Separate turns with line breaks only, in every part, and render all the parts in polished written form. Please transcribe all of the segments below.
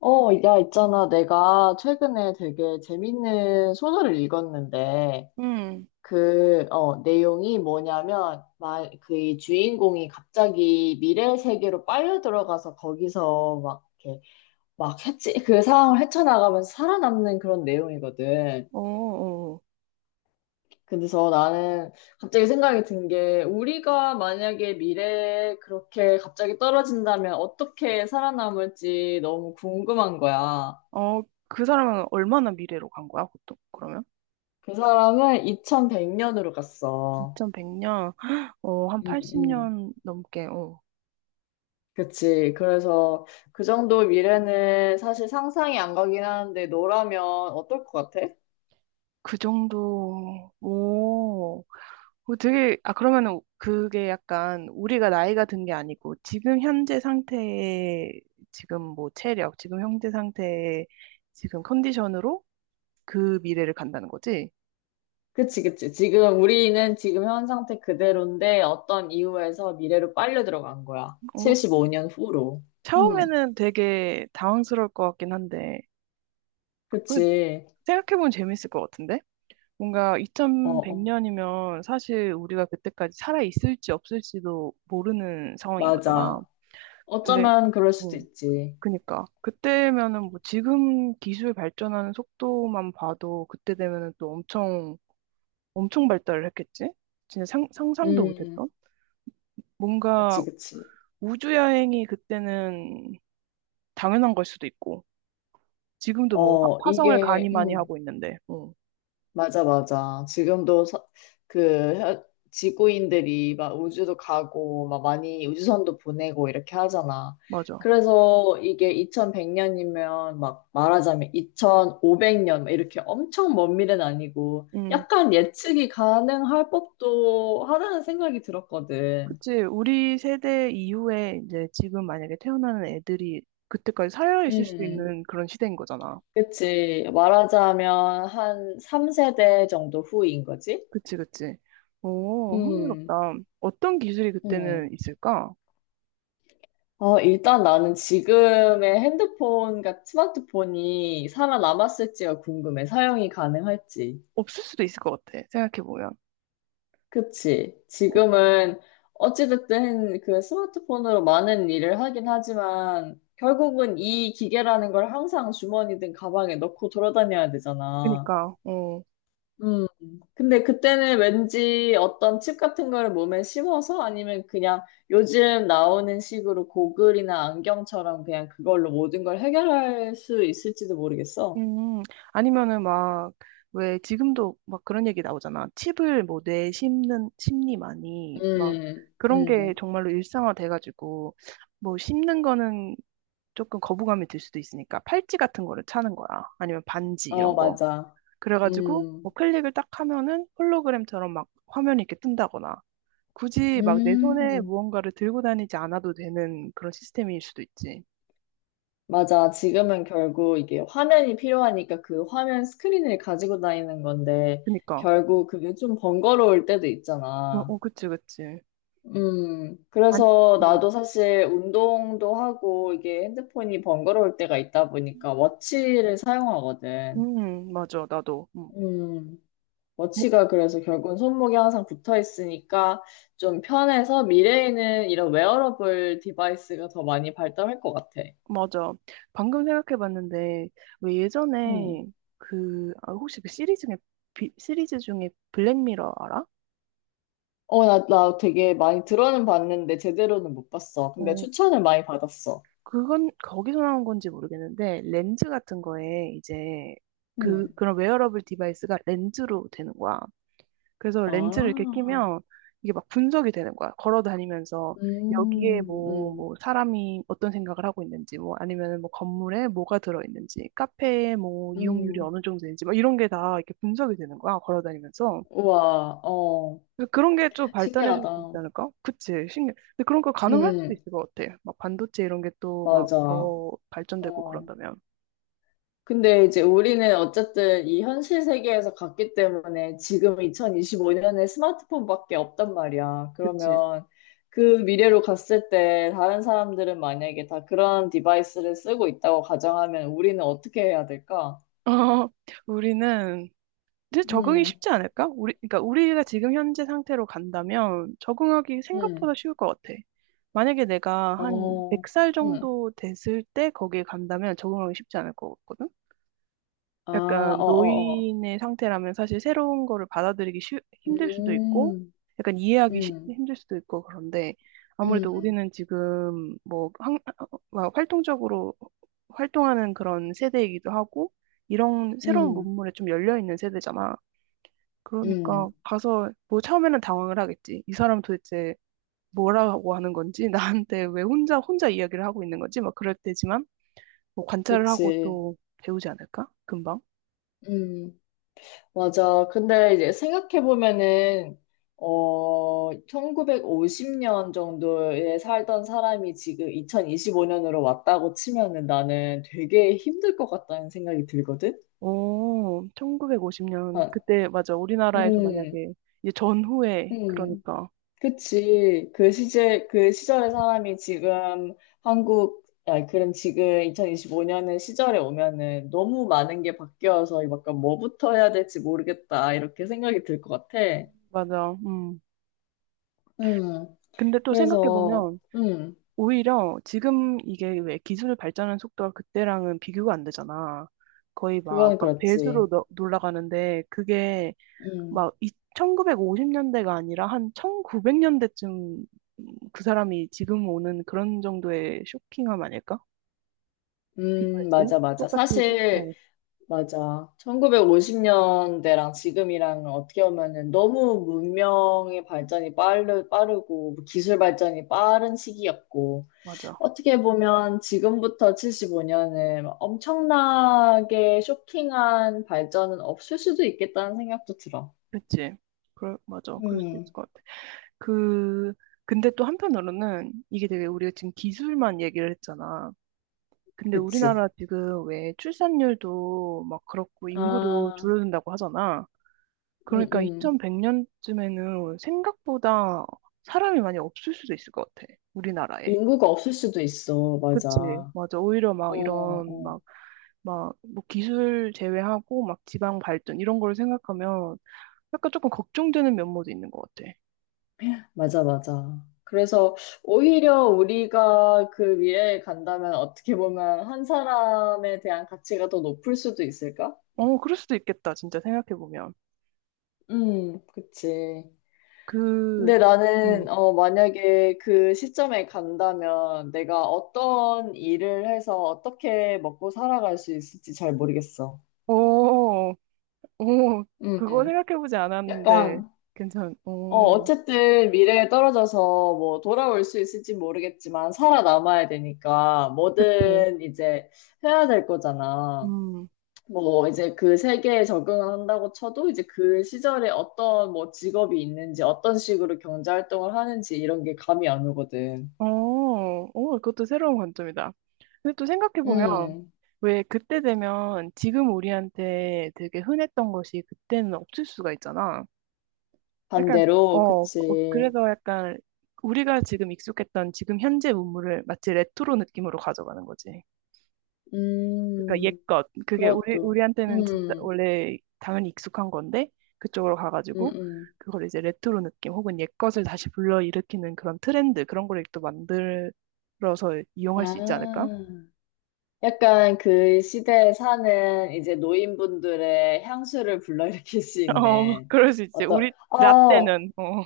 야, 있잖아. 내가 최근에 되게 재밌는 소설을 읽었는데,
음,
내용이 뭐냐면, 그이 주인공이 갑자기 미래 세계로 빨려 들어가서 거기서 막, 이렇게, 막 그 상황을 헤쳐나가면서 살아남는 그런 내용이거든.
어, 어,
그래서 나는 갑자기 생각이 든 게, 우리가 만약에 미래에 그렇게 갑자기 떨어진다면 어떻게 살아남을지 너무 궁금한 거야.
어, 그 사람은 얼마나 미래로 간 거야, 보통? 그러면?
그 사람은 2100년으로 갔어.
2100년, 어, 한
응, 응.
80년 넘게. 어,
그치. 그래서 그 정도 미래는 사실 상상이 안 가긴 하는데 너라면 어떨 것 같아?
그 정도. 오, 그 되게, 아, 그러면은 그게 약간 우리가 나이가 든 게 아니고, 지금 현재 상태의, 지금 뭐 체력, 지금 현재 상태의 지금 컨디션으로 그 미래를 간다는 거지?
그치, 그치. 지금 우리는 지금 현 상태 그대로인데 어떤 이유에서 미래로 빨려 들어간 거야.
어,
75년 후로. 음,
처음에는 되게 당황스러울 것 같긴 한데, 그
그치.
생각해보면 재밌을 것 같은데? 뭔가
어, 어,
2100년이면 사실 우리가 그때까지 살아 있을지 없을지도 모르는 상황인 거잖아.
맞아.
근데
어쩌면 그럴 수도
어,
있지.
그니까 그때면은 뭐 지금 기술 발전하는 속도만 봐도 그때 되면은 또 엄청 엄청 발달을 했겠지? 진짜 상상도
음,
못했던? 뭔가
그치, 그치.
우주 여행이 그때는 당연한 걸 수도 있고 지금도 뭐
어,
화성을 가니 많이 하고 있는데. 어,
맞아, 맞아. 지금도 그 혀- 지구인들이 막 우주도 가고 막 많이 우주선도 보내고 이렇게 하잖아.
맞아.
그래서 이게 2100년이면 막 말하자면 2500년 이렇게 엄청 먼 미래는 아니고 약간 예측이 가능할 법도 하다는 생각이 들었거든.
그치. 우리 세대 이후에 이제 지금 만약에 태어나는 애들이 그때까지 살아있을 수
음,
있는 그런 시대인 거잖아.
그치. 말하자면 한 3세대 정도 후인 거지?
그치, 그치. 오,
음,
흥미롭다. 어떤 기술이
음.
그때는 있을까?
일단 나는 지금의 핸드폰과 스마트폰이 살아남았을지가 궁금해. 사용이 가능할지.
없을 수도 있을 것 같아. 생각해보면.
그치? 지금은 어찌됐든 그 스마트폰으로 많은 일을 하긴 하지만 결국은 이 기계라는 걸 항상 주머니든 가방에 넣고 돌아다녀야 되잖아.
그니까, 어,
음. 근데 그때는 왠지 어떤 칩 같은 거를 몸에 심어서 아니면 그냥 요즘 나오는 식으로 고글이나 안경처럼 그냥 그걸로 모든 걸 해결할 수 있을지도 모르겠어.
음, 아니면은 막, 왜 지금도 막 그런 얘기 나오잖아. 칩을 뭐 뇌에 심는, 심리만이, 막,
음,
그런 게
음,
정말로 일상화 돼가지고, 뭐 심는 거는 조금 거부감이 들 수도 있으니까 팔찌 같은 거를 차는 거야. 아니면 반지
어,
이런 거.
맞아.
그래가지고 뭐
음,
클릭을 딱 하면은 홀로그램처럼 막 화면이 이렇게 뜬다거나 굳이 막 내 손에
음,
무언가를 들고 다니지 않아도 되는 그런 시스템일 수도 있지.
맞아. 지금은 결국 이게 화면이 필요하니까 그 화면 스크린을 가지고 다니는 건데
그니까.
결국 그게 좀 번거로울 때도
어,
있잖아.
어, 그치, 그치. 안,
그래서
음,
나도 사실 운동도 하고 이게 핸드폰이 번거로울 때가 있다 보니까 워치를 사용하거든.
맞아, 나도.
음,
뭐,
워치가 그래서 결국은 손목에 항상 붙어 있으니까 좀 편해서 미래에는 이런 웨어러블 디바이스가 더 많이 발달할 것 같아.
맞아. 방금 생각해봤는데 왜
음.
예전에 그, 아, 혹시 그 시리즈 중에, 시리즈 중에 블랙미러 알아?
나 되게 많이 들어는 봤는데 제대로는 못 봤어. 근데
어,
추천을 많이 받았어.
그건 거기서 나온 건지 모르겠는데 렌즈 같은 거에 이제 그
음.
그런 웨어러블 디바이스가 렌즈로 되는 거야. 그래서
아,
렌즈를 이렇게 끼면 이게 막 분석이 되는 거야. 걸어 다니면서 여기에
음,
뭐
음,
뭐 사람이 어떤 생각을 하고 있는지 뭐 아니면 뭐 건물에 뭐가 들어 있는지 카페에 뭐 이용률이
음.
어느 정도인지 막 이런 게 다 이렇게 분석이 되는 거야. 걸어 다니면서.
우와, 어.
그래서 그런 게 좀 발전했을
신기하다.
수도 있지 않을까? 그치, 신기해. 근데 그런 거 가능할 수도
음,
있을 것 같아. 막 반도체 이런 게 또 막
맞아.
더 발전되고
어.
그런다면.
근데 이제 우리는 어쨌든 이 현실 세계에서 갔기 때문에 지금 2025년에 스마트폰밖에 없단 말이야.
그치.
그러면 그 미래로 갔을 때 다른 사람들은 만약에 다 그런 디바이스를 쓰고 있다고 가정하면 우리는 어떻게 해야 될까?
어, 우리는 이제 적응이
음,
쉽지 않을까? 우리, 그러니까 우리가 지금 현재 상태로 간다면 적응하기 생각보다
음.
쉬울 것 같아. 만약에 내가 한
어,
100살
음.
정도 됐을 때 거기에 간다면 적응하기 쉽지 않을 것 같거든?
아,
약간
어, 어, 어.
노인의 상태라면 사실 새로운 거를 받아들이기 힘들 수도 있고,
음,
약간 이해하기
음,
힘들 수도 있고, 그런데 아무래도
음,
우리는 지금 뭐, 막 활동적으로 활동하는 그런 세대이기도 하고, 이런 새로운
음,
문물에 좀 열려있는 세대잖아. 그러니까
음.
가서 뭐 처음에는 당황을 하겠지. 이 사람 도대체 뭐라고 하는 건지, 나한테 왜 혼자 이야기를 하고 있는 건지, 막 그럴 때지만, 뭐 관찰을 하고
그치.
또 배우지 않을까? 금방.
음. 맞아. 근데 이제 생각해보면은, 1950년 정도에 살던 사람이 지금 2025년으로 왔다고 치면은 나는 되게 힘들 것 같다는 생각이 들거든?
오, 1950년.
아,
그때, 맞아. 우리나라에서
음,
만약에, 이제 전후에,
음.
그러니까.
그치. 그 시절의 사람이 지금 니 그럼 지금 2025년의 시절에 오면은 너무 많은 게 바뀌어서 약간 뭐부터 해야 될지 모르겠다. 이렇게 생각이 들 것 같아.
맞아.
음.
근데 또
그래서,
생각해보면, 오히려 지금 이게 왜 기술 발전하는 속도가 그때랑은 비교가 안 되잖아. 거의 막,
그건
막
그렇지.
배수로 놀라가는데, 그게
음,
막 이, 1950년대가 아니라 한 1900년대쯤 그 사람이 지금 오는 그런 정도의 쇼킹함 아닐까? 비교이 을 때?
맞아, 맞아.
똑같이,
사실,
어,
맞아. 1950년대랑 지금이랑 어떻게 보면은 너무 문명의 발전이 빠르고, 뭐 기술 발전이 빠른 시기였고,
맞아.
어떻게 보면 지금부터 75년은 엄청나게 쇼킹한 발전은 없을 수도 있겠다는 생각도 들어.
그치. 그럴, 맞아. 그럴 수도 있을
음,
것 같아. 그, 근데 또 한편으로는 이게 되게 우리가 지금 기술만 얘기를 했잖아. 근데
그치.
우리나라 지금 왜 출산율도 막 그렇고 인구도
아,
줄어든다고 하잖아.
음,
그러니까
음.
2100년쯤에는 생각보다 사람이 많이 없을 수도 있을 것 같아. 우리나라에.
인구가 없을 수도 있어. 맞아.
그치. 맞아. 오히려
어,
막 이런
어,
막, 막, 뭐 기술 제외하고 막 지방 발전 이런 거를 생각하면 약간 조금 걱정되는 면모도 있는 것 같아.
맞아, 맞아. 그래서 오히려 우리가 그 위에 간다면 어떻게 보면 한 사람에 대한 가치가 더 높을 수도 있을까?
어, 그럴 수도 있겠다, 진짜 생각해보면.
그치.
그,
근데
음,
나는, 만약에 그 시점에 간다면 내가 어떤 일을 해서 어떻게 먹고 살아갈 수 있을지 잘 모르겠어.
오, 오,
음,
그거 생각해보지 않았는데,
약간
오,
어쨌든 미래에 떨어져서 뭐 돌아올 수 있을지 모르겠지만 살아남아야 되니까
그치.
뭐든 이제 해야 될 거잖아.
음,
뭐 이제 그 세계에 적응한다고 쳐도 이제 그 시절에 어떤 뭐 직업이 있는지 어떤 식으로 경제 활동을 하는지 이런 게 감이 안 오거든.
어, 오, 그것도 새로운 관점이다. 근데 또 생각해보면,
음,
왜 그때 되면 지금 우리한테 되게 흔했던 것이 그때는 없을 수가 있잖아. 약간,
반대로,
어, 어,
그치.
그래서 약간, 우리가 지금 익숙했던 지금 현재 문물을 마치 레트로 느낌으로 가져가는 거지. 그러니까
음,
옛것 그게 우리
그것도.
우리한테는 진짜 원래 당연히 익숙한 건데 그쪽으로
음,
가가지고
음.
그걸 이제 레트로 느낌 혹은 옛것을 다시 불러일으키는 그런 트렌드 그런 거를 또 만들어서 이용할 수 있지 않을까?
아. 약간 그 시대에 사는 이제 노인분들의 향수를 불러일으킬 수
어,
있는
그럴 수 있지.
어떤,
우리
어,
라떼는 어,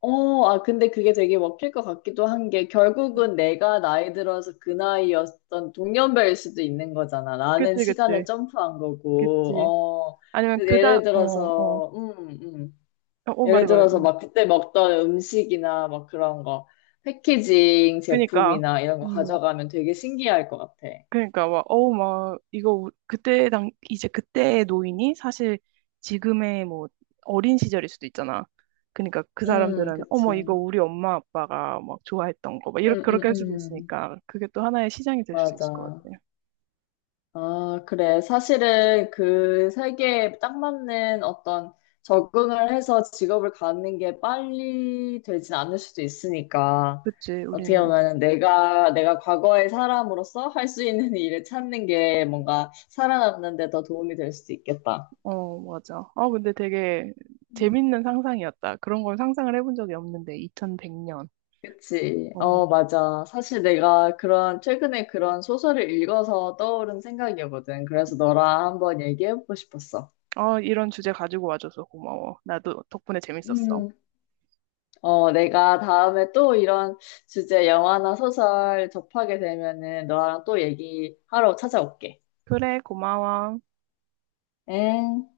어, 아, 근데 그게 되게 먹힐 것 같기도 한 게 결국은 내가 나이 들어서 그 나이였던 동년배일 수도 있는 거잖아. 나는
그치
시간을
그치
점프한 거고,
그치.
어,
아니면
근데
그다 어, 어, 어 말해
예를
말해.
들어서
음.
막 그때 먹던 음식이나 막 그런 거, 패키징
그니까
제품이나 이런 거
음.
가져가면 되게 신기할 것 같아.
그러니까 막 어우 막 이거 그때 당 이제 그때의 노인이 사실 지금의 뭐 어린 시절일 수도 있잖아. 그러니까 그 사람들은
그치.
어머 이거 우리 엄마 아빠가 막 좋아했던 거 막
음,
이렇게
음,
그렇게 할 수도
음.
있으니까 그게 또 하나의 시장이 될 수도 있을 것
맞아.
같아.
아, 그래. 사실은 그 세계에 딱 맞는 어떤 적응을 해서 직업을 갖는 게 빨리 되진 않을 수도 있으니까.
그치
어떻게
우리는
보면 내가 과거의 사람으로서 할 수 있는 일을 찾는 게 뭔가 살아남는 데 더 도움이 될 수도 있겠다.
어 맞아. 아 근데 되게
음.
재밌는 상상이었다. 그런 걸 상상을 해본 적이 없는데 2100년.
그치.
어.
어, 맞아. 사실 내가 최근에 그런 소설을 읽어서 떠오른 생각이거든. 그래서 너랑 한번 얘기해보고 싶었어.
아 이런 주제 가지고 와줘서 고마워. 나도 덕분에 재밌었어.
음, 내가 다음에 또 이런 주제 영화나 소설 접하게 되면은 너랑 또 얘기하러 찾아올게.
그래 고마워.
엥?